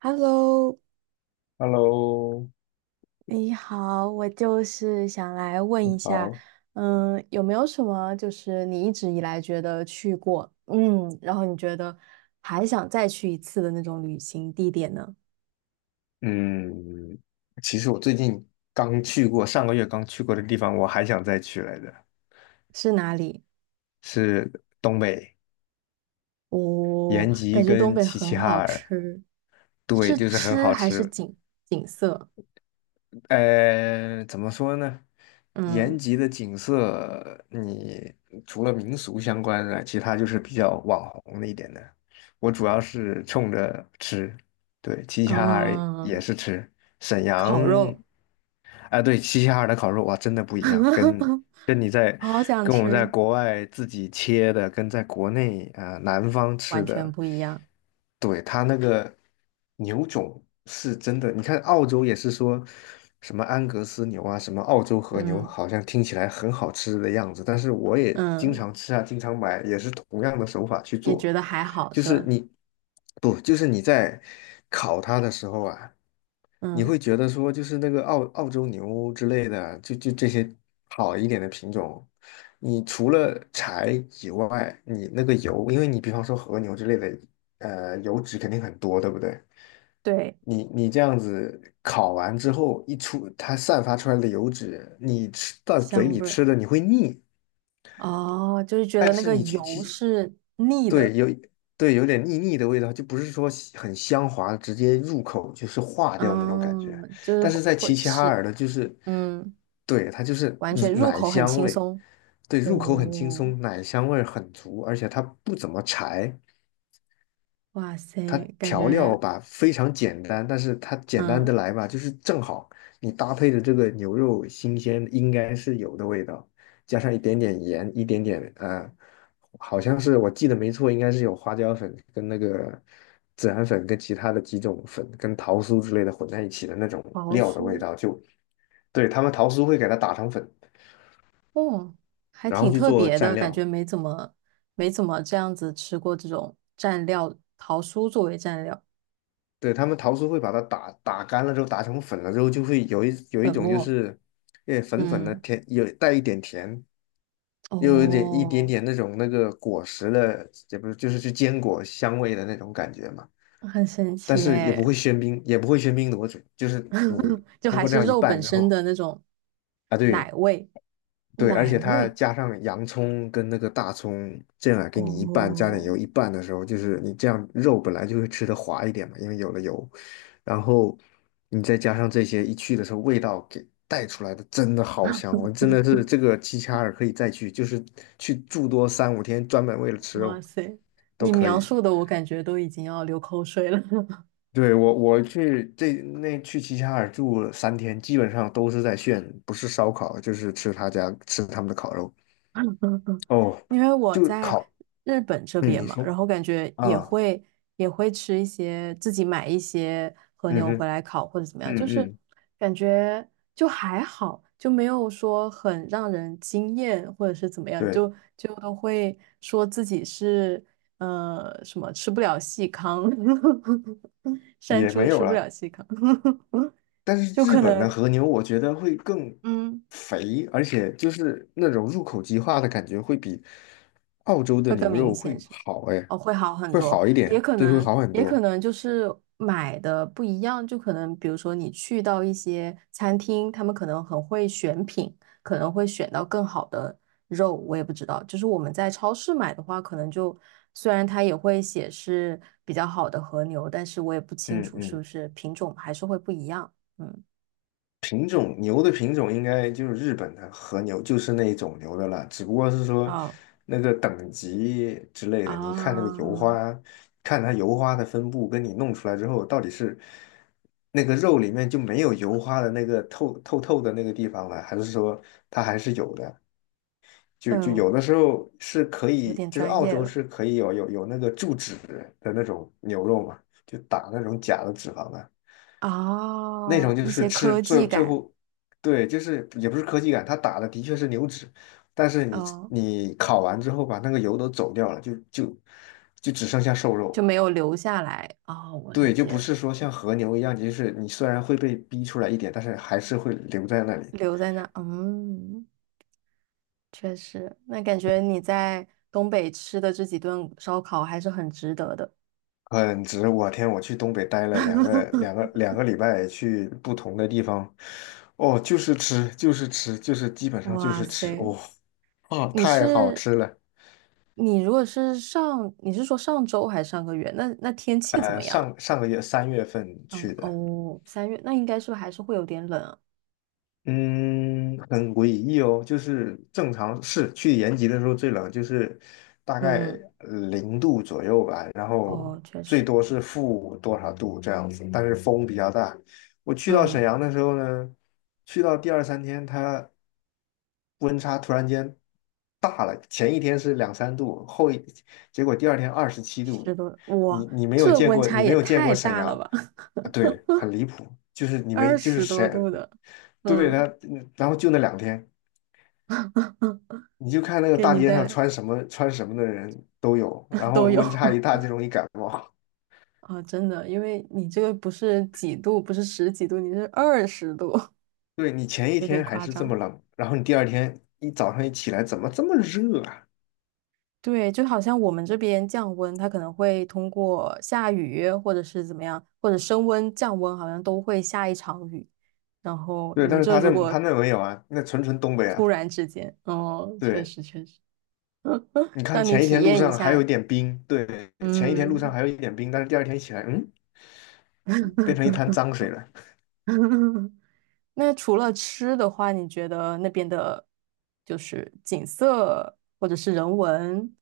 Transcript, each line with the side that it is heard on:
right: Hello，
left: Hello，
right: 哎你好，我就是想来问一下，
left: 好，
right: 有没有什么就是你一直以来觉得去过，然后你觉得还想再去一次的那种旅行地点呢？
left: 嗯，其实我最近刚去过，上个月刚去过的地方，我还想再去来着，
right: 是哪里？
left: 是东北
right: 哦，
left: 延吉
right: 感觉东
left: 跟
right: 北
left: 齐
right: 很
left: 齐哈
right: 好
left: 尔，
right: 吃，
left: 对，
right: 是
left: 就是很
right: 吃
left: 好
right: 还是
left: 吃。
right: 景色？
left: 怎么说呢？延
right: 嗯
left: 吉的景色，你除了民俗相关的，其他就是比较网红的一点的。我主要是冲着吃，对，齐齐哈尔也
right: 嗯，
left: 是吃。沈阳，
right: 烤肉，
left: 哎，对，齐齐哈尔的烤肉哇，真的不一样，跟你在
right: 好想
left: 跟我们在
right: 吃，
left: 国外自己切的，跟在国内啊、南方
right: 完
left: 吃
right: 全
left: 的，
right: 不一样。
left: 对，它那个牛种是真的，你看澳洲也是说什么安格斯牛啊，什么澳洲和牛，
right: 嗯
left: 好像听起来很好吃的样子，但是我也经
right: 嗯，
left: 常吃啊，经常买，也是同样的手法去
right: 也
left: 做，
right: 觉得还好
left: 就
right: 是
left: 是
right: 吧？
left: 你不，就是你在烤它的时候啊。你
right: 嗯。
left: 会觉得说，就是那个澳洲牛之类的，就这些好一点的品种，你除了柴以外，你那个油，因为你比方说和牛之类的，油脂肯定很多，对不对？
right: 对，
left: 你这样子烤完之后，一出它散发出来的油脂，你吃到嘴
right: 香
left: 里
right: 味儿
left: 吃的你会腻，
right: 哦，就是觉
left: 但
right: 得那
left: 是
right: 个
left: 你去吃
right: 油是腻
left: 对，
right: 的，
left: 有对有点腻腻的味道，就不是说喜很香滑，直接入口就是化掉那种感觉。
right: 嗯，就是
left: 但是
right: 会
left: 在齐
right: 会
left: 齐哈
right: 吃，
left: 尔的，就是
right: 嗯，
left: 对它就是
right: 完全入
left: 奶
right: 口很
left: 香
right: 轻
left: 味，
right: 松。
left: 对入口很轻
right: 哦，
left: 松，奶香味儿很足，而且它不怎么柴。
right: 哇
left: 它
right: 塞，感
left: 调料
right: 觉
left: 吧非常简单，但是它简单的
right: 嗯，
left: 来吧，就是正好你搭配的这个牛肉新鲜应该是有的味道，加上一点点盐，一点点好像是我记得没错，应该是有花椒粉跟那个孜然粉跟其他的几种粉跟桃酥之类的混在一起的那种
right: 桃
left: 料的味
right: 酥，
left: 道，就对他们桃酥会给它打成粉，
right: 哦，还
left: 然后
right: 挺
left: 去
right: 特
left: 做
right: 别
left: 蘸
right: 的，感觉
left: 料。
right: 没怎么没怎么这样子吃过这种蘸料，桃酥作为蘸料，
left: 对，他们桃酥会把它打干了之后，打成粉了之后，就会有一有一
right: 粉
left: 种就
right: 末，
left: 是，诶粉粉的
right: 嗯，
left: 甜，有带一点甜，又有一点一点
right: 哦，
left: 点那种那个果实的，也不是就是是坚果香味的那种感觉嘛。
right: 很神
left: 但
right: 奇
left: 是也不
right: 诶，
left: 会喧宾，也不会喧宾夺主，就是你
right: 就
left: 通
right: 还
left: 过这
right: 是
left: 样一
right: 肉
left: 拌
right: 本
left: 之
right: 身
left: 后，
right: 的那种
left: 啊
right: 奶
left: 对，
right: 味。
left: 对，而
right: 奶
left: 且它
right: 味
left: 加上洋葱跟那个大葱，这样给你一半加点
right: 哦，
left: 油，一半的时候，就是你这样肉本来就会吃的滑一点嘛，因为有了油，然后你再加上这些一去的时候，味道给带出来的真的好香，我真的是这个齐齐哈尔可以再去，就是去住多三五天，专门为了吃
right: 哇
left: 肉
right: 塞！
left: 都
right: 你
left: 可
right: 描
left: 以。
right: 述的我感觉都已经要流口水了，
left: 对，我去这那去齐齐哈尔住了三天，基本上都是在炫，不是烧烤就是吃他家吃他们的烤肉。哦，
right: 因为我
left: 就
right: 在
left: 烤
right: 日本这
left: 嗯，
right: 边
left: 你
right: 嘛，
left: 说
right: 然后感觉也
left: 啊，
right: 会也会吃一些自己买一些和
left: 嗯
right: 牛回
left: 哼，
right: 来烤或者怎么样，就
left: 嗯
right: 是
left: 嗯，
right: 感觉就还好，就没有说很让人惊艳或者是怎么样，
left: 对，
right: 就都会说自己是什么吃不了细糠，山
left: 也
right: 猪
left: 没
right: 吃
left: 有
right: 不了
left: 了。
right: 细糠。
left: 但
right: 就
left: 是日
right: 可
left: 本的
right: 能
left: 和牛，我觉得会更
right: 嗯，
left: 肥，而且就是那种入口即化的感觉，会比澳洲的
right: 会更
left: 牛
right: 明
left: 肉
right: 显，
left: 会
right: 是不是？
left: 好，哎，
right: 哦，会好很
left: 会
right: 多，
left: 好一
right: 也
left: 点，
right: 可
left: 对，会
right: 能，
left: 好很
right: 也可
left: 多。
right: 能就是买的不一样，就可能比如说你去到一些餐厅，他们可能很会选品，可能会选到更好的肉，我也不知道。就是我们在超市买的话，可能就虽然它也会写是比较好的和牛，但是我也不清
left: 嗯
right: 楚是不
left: 嗯。
right: 是品种还是会不一样。嗯，
left: 品种牛的品种应该就是日本的和牛，就是那一种牛的了，只不过是说
right: 哦
left: 那个等级之类的，你看那个油
right: 啊，
left: 花，看它油花的分布，跟你弄出来之后到底是那个肉里面就没有油花的那个透的那个地方了，还是说它还是有的？就就
right: 嗯，
left: 有的时候是可
right: 有
left: 以，
right: 点
left: 就是
right: 专
left: 澳
right: 业
left: 洲
right: 了。
left: 是可以有那个注脂的那种牛肉嘛，就打那种假的脂肪的。那
right: 哦，
left: 种就
right: 一
left: 是
right: 些
left: 吃
right: 科
left: 最
right: 技
left: 最
right: 感，
left: 后，对，就是也不是科技感，它打的的确是牛脂，但是你
right: 嗯，
left: 你烤完之后把那个油都走掉了，就就只剩下瘦
right: 就
left: 肉，
right: 没有留下来。哦，我理
left: 对，就
right: 解
left: 不
right: 了，
left: 是说像和牛一样，就是你虽然会被逼出来一点，但是还是会留在那里，
right: 留在那，嗯，确实，那感觉你在东北吃的这几顿烧烤还是很值得的。
left: 很值。我天，我去东北待了两个两个 两个礼拜，去不同的地方，哦，就是吃就是吃就是基本上就
right: 哇
left: 是吃，
right: 塞，
left: 哦哦，
right: 你
left: 太好
right: 是
left: 吃了。
right: 你是，你是说上周还是上个月？那天气怎么样？
left: 上个月3月份
right: 嗯，
left: 去的。
right: 哦，三月，那应该是不是还是会有点冷啊
left: 嗯，很诡异哦，就是正常是去延吉的时候最冷，就是大概
right: 嗯，
left: 0度左右吧，然后
right: 哦，确
left: 最
right: 实，
left: 多是负多少度这样子，但是风比较大。我去到沈
right: 嗯。
left: 阳的时候呢，去到第二三天，它温差突然间大了，前一天是两三度，结果第二天二十七
right: 十
left: 度，
right: 多，
left: 你
right: 哇，
left: 你没有
right: 这
left: 见
right: 温
left: 过，
right: 差
left: 你没
right: 也
left: 有见过
right: 太
left: 沈
right: 大了
left: 阳。
right: 吧！
left: 啊对，很离谱，就是你
right: 二
left: 没，就是
right: 十多度
left: 沈
right: 的，
left: 对他，
right: 嗯，
left: 然后就那两天，你就看那个
right: 给
left: 大
right: 你
left: 街
right: 带
left: 上
right: 来
left: 穿什么穿什么的人都有，然 后
right: 都有
left: 温差一大 就容易感冒。
right: 啊，真的，因为你这个不是几度，不是十几度，你是二十度，
left: 对你前 一
right: 有点
left: 天还
right: 夸
left: 是这么
right: 张。
left: 冷，然后你第二天一早上一起来，怎么这么热啊？
right: 对，就好像我们这边降温，它可能会通过下雨或者是怎么样，或者升温、降温，好像都会下一场雨。然后
left: 对，
right: 你们
left: 但是
right: 这
left: 他这
right: 如果
left: 他那没有啊，那纯纯东北啊。
right: 突然之间，哦，确
left: 对，
right: 实确实，
left: 你 看
right: 让你
left: 前一
right: 体
left: 天路
right: 验一
left: 上还有一
right: 下，
left: 点冰，对，前一天路上
right: 嗯。
left: 还有一点冰，但是第二天一起来，嗯，变成一滩脏 水了。
right: 那除了吃的话，你觉得那边的，就是景色或者是人文，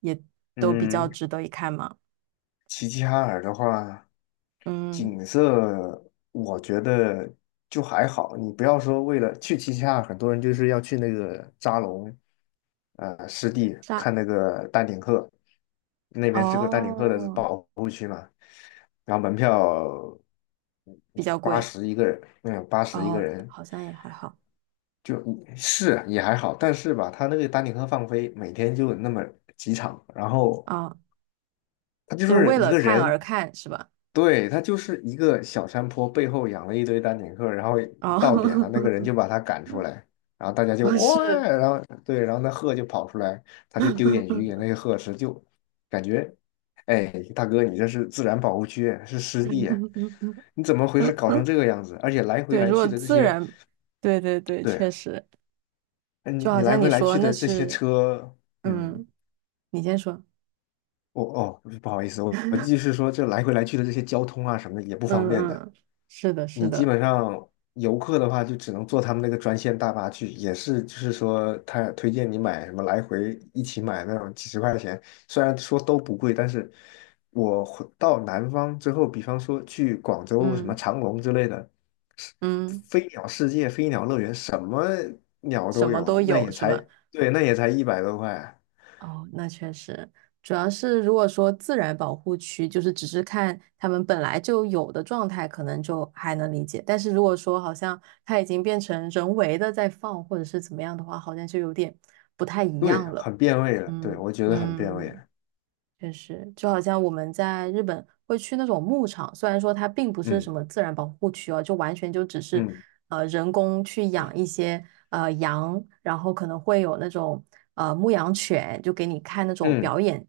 right: 也都比较
left: 嗯，
right: 值得一看吗？
left: 齐齐哈尔的话，
right: 嗯，
left: 景色我觉得就还好。你不要说为了去齐齐哈尔，很多人就是要去那个扎龙，湿地
right: 沙，
left: 看那个丹顶鹤，那边是个丹顶鹤的
right: 哦，
left: 保护区嘛，然后门票
right: 比较
left: 八
right: 贵，
left: 十一个人，嗯，八十一个
right: 哦，
left: 人，
right: 好像也还好，
left: 就是也还好，但是吧，他那个丹顶鹤放飞，每天就那么几场，然后
right: 啊，
left: 他就
right: 就
left: 是
right: 为
left: 一
right: 了
left: 个
right: 看
left: 人。
right: 而看是吧？
left: 对，他就是一个小山坡背后养了一堆丹顶鹤，然后
right: 哦，
left: 到点了，那个 人就把他赶出来，然后大家就
right: 哦
left: 哇，
right: 是，
left: 然后对，然后那鹤就跑出来，他就丢点鱼给 那些鹤吃，就感觉，哎，大哥，你这是自然保护区，是湿地，你怎么回事搞成这个样子？而且来回
right: 对，
left: 来
right: 如果
left: 去的这
right: 自
left: 些，
right: 然，对对对，
left: 对，
right: 确实，
left: 哎你
right: 就好
left: 你来
right: 像
left: 回
right: 你
left: 来
right: 说
left: 去
right: 那
left: 的这些
right: 是，
left: 车，嗯，
right: 嗯，你先说。
left: 哦，不好意思，我继续说，这来回来去的这些交通啊什么的也不方
right: 嗯
left: 便的。
right: 嗯，是的，是
left: 你基
right: 的，
left: 本上游客的话，就只能坐他们那个专线大巴去，也是就是说，他推荐你买什么来回一起买那种几十块钱，虽然说都不贵，但是我回到南方之后，比方说去广州什么
right: 嗯
left: 长隆之类的，是
right: 嗯，
left: 飞鸟世界、飞鸟乐园，什么鸟
right: 什
left: 都
right: 么
left: 有，
right: 都
left: 那
right: 有
left: 也
right: 是
left: 才
right: 吧？
left: 对，那也才100多块，
right: 哦，那确实，主要是如果说自然保护区，就是只是看他们本来就有的状态，可能就还能理解。但是如果说好像它已经变成人为的在放，或者是怎么样的话，好像就有点不太一
left: 对，
right: 样了。
left: 很变味了，对，
right: 嗯
left: 我觉得很变味
right: 嗯。
left: 了，
right: 确实，就好像我们在日本会去那种牧场，虽然说它并不是
left: 嗯
right: 什么自然保护区哦，就完全就只是
left: 嗯
right: 人工去养一些羊，然后可能会有那种牧羊犬，就给你看那种
left: 嗯
right: 表演，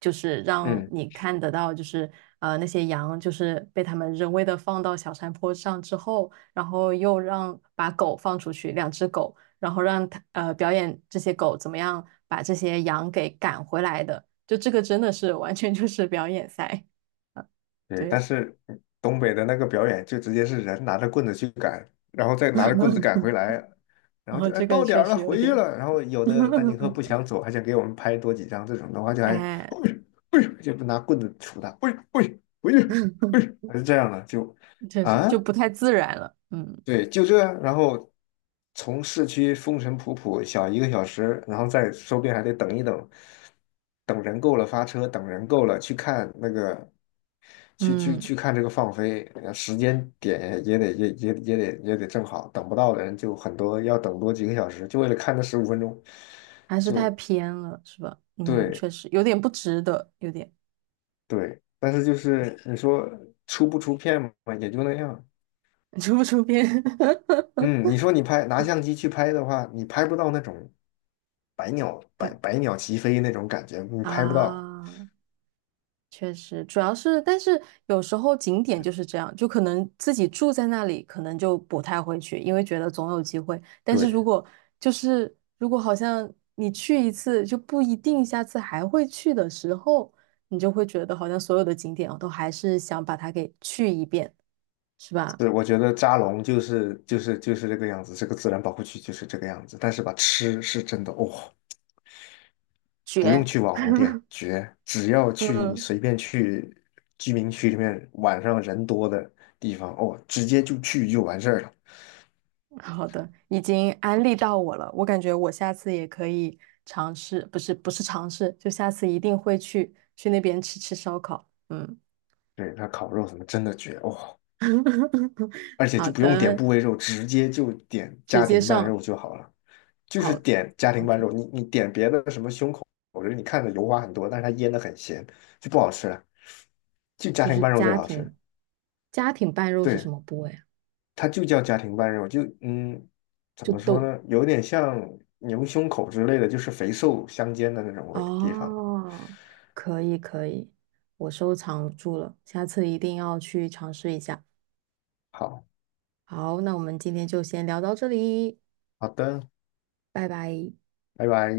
right: 就是让
left: 嗯。
right: 你看得到，就是那些羊就是被他们人为的放到小山坡上之后，然后又让把狗放出去，两只狗，然后让它表演这些狗怎么样把这些羊给赶回来的。就这个真的是完全就是表演赛，
left: 对，但
right: 对，
left: 是嗯东北的那个表演就直接是人拿着棍子去赶，然后再拿着棍子赶 回来，然
right: 然
left: 后
right: 后
left: 就哎
right: 这个
left: 到点
right: 确
left: 儿了
right: 实有
left: 回去
right: 点
left: 了，然后有的丹顶鹤不想 走，还想给我们拍多几张，这种的话就还，哎
right: 哎，
left: 呦哎呦，就拿棍子杵他，喂喂回去，喂，哎呦还是这样的就
right: 确实
left: 啊。
right: 就不太自然了，嗯
left: 对，就这，然后从市区风尘仆仆小一个小时，然后再说不定还得等一等，等人够了发车，等人够了去看那个，去去
right: 嗯，
left: 去看这个放飞，时间点也得也也也得也得正好，等不到的人就很多，要等多几个小时，就为了看那15分钟，
right: 还是太
left: 就
right: 偏了，是吧？嗯，
left: 对
right: 确实有点不值得，有点
left: 对，但是就是你说出不出片嘛，也就那样，
right: 出 不出片
left: 嗯，你说你拿相机去拍的话，你拍不到那种百鸟齐飞那种感觉，你拍不到。
right: 啊？确实，主要是，但是有时候景点就是这样，就可能自己住在那里，可能就不太会去，因为觉得总有机会。但是
left: 对，
right: 如果就是如果好像你去一次就不一定下次还会去的时候，你就会觉得好像所有的景点我都还是想把它给去一遍，是吧？
left: 对，我觉得扎龙就是这个样子，这个自然保护区就是这个样子。但是吧，吃是真的哦，不用
right: 绝。
left: 去网红店，绝！只要去你
right: 嗯。
left: 随便去居民区里面晚上人多的地方，哦，直接就去就完事儿了。
right: 好的，已经安利到我了，我感觉我下次也可以尝试，不是不是尝试，就下次一定会去去那边吃吃烧烤。嗯，
left: 对，它烤肉什么真的绝哦，而且
right: 好
left: 就不用点
right: 的，
left: 部位肉，直接就点
right: 直
left: 家
right: 接
left: 庭拌
right: 上
left: 肉就好了。就是
right: 好
left: 点家庭拌
right: ，OK，
left: 肉，你点别的什么胸口，我觉得你看着油花很多，但是它腌的很咸，就不好吃了。就家
right: 就
left: 庭
right: 是
left: 拌肉最
right: 家
left: 好吃，
right: 庭家庭拌肉是什
left: 对，
right: 么部位啊？
left: 它就叫家庭拌肉，就嗯，怎
right: 就
left: 么说
right: 都
left: 呢，有点像牛胸口之类的，就是肥瘦相间的那种味地方。
right: 哦，可以可以，我收藏住了，下次一定要去尝试一下。
left: 好，
right: 好，那我们今天就先聊到这里，
left: 好的，
right: 拜拜。
left: 拜拜。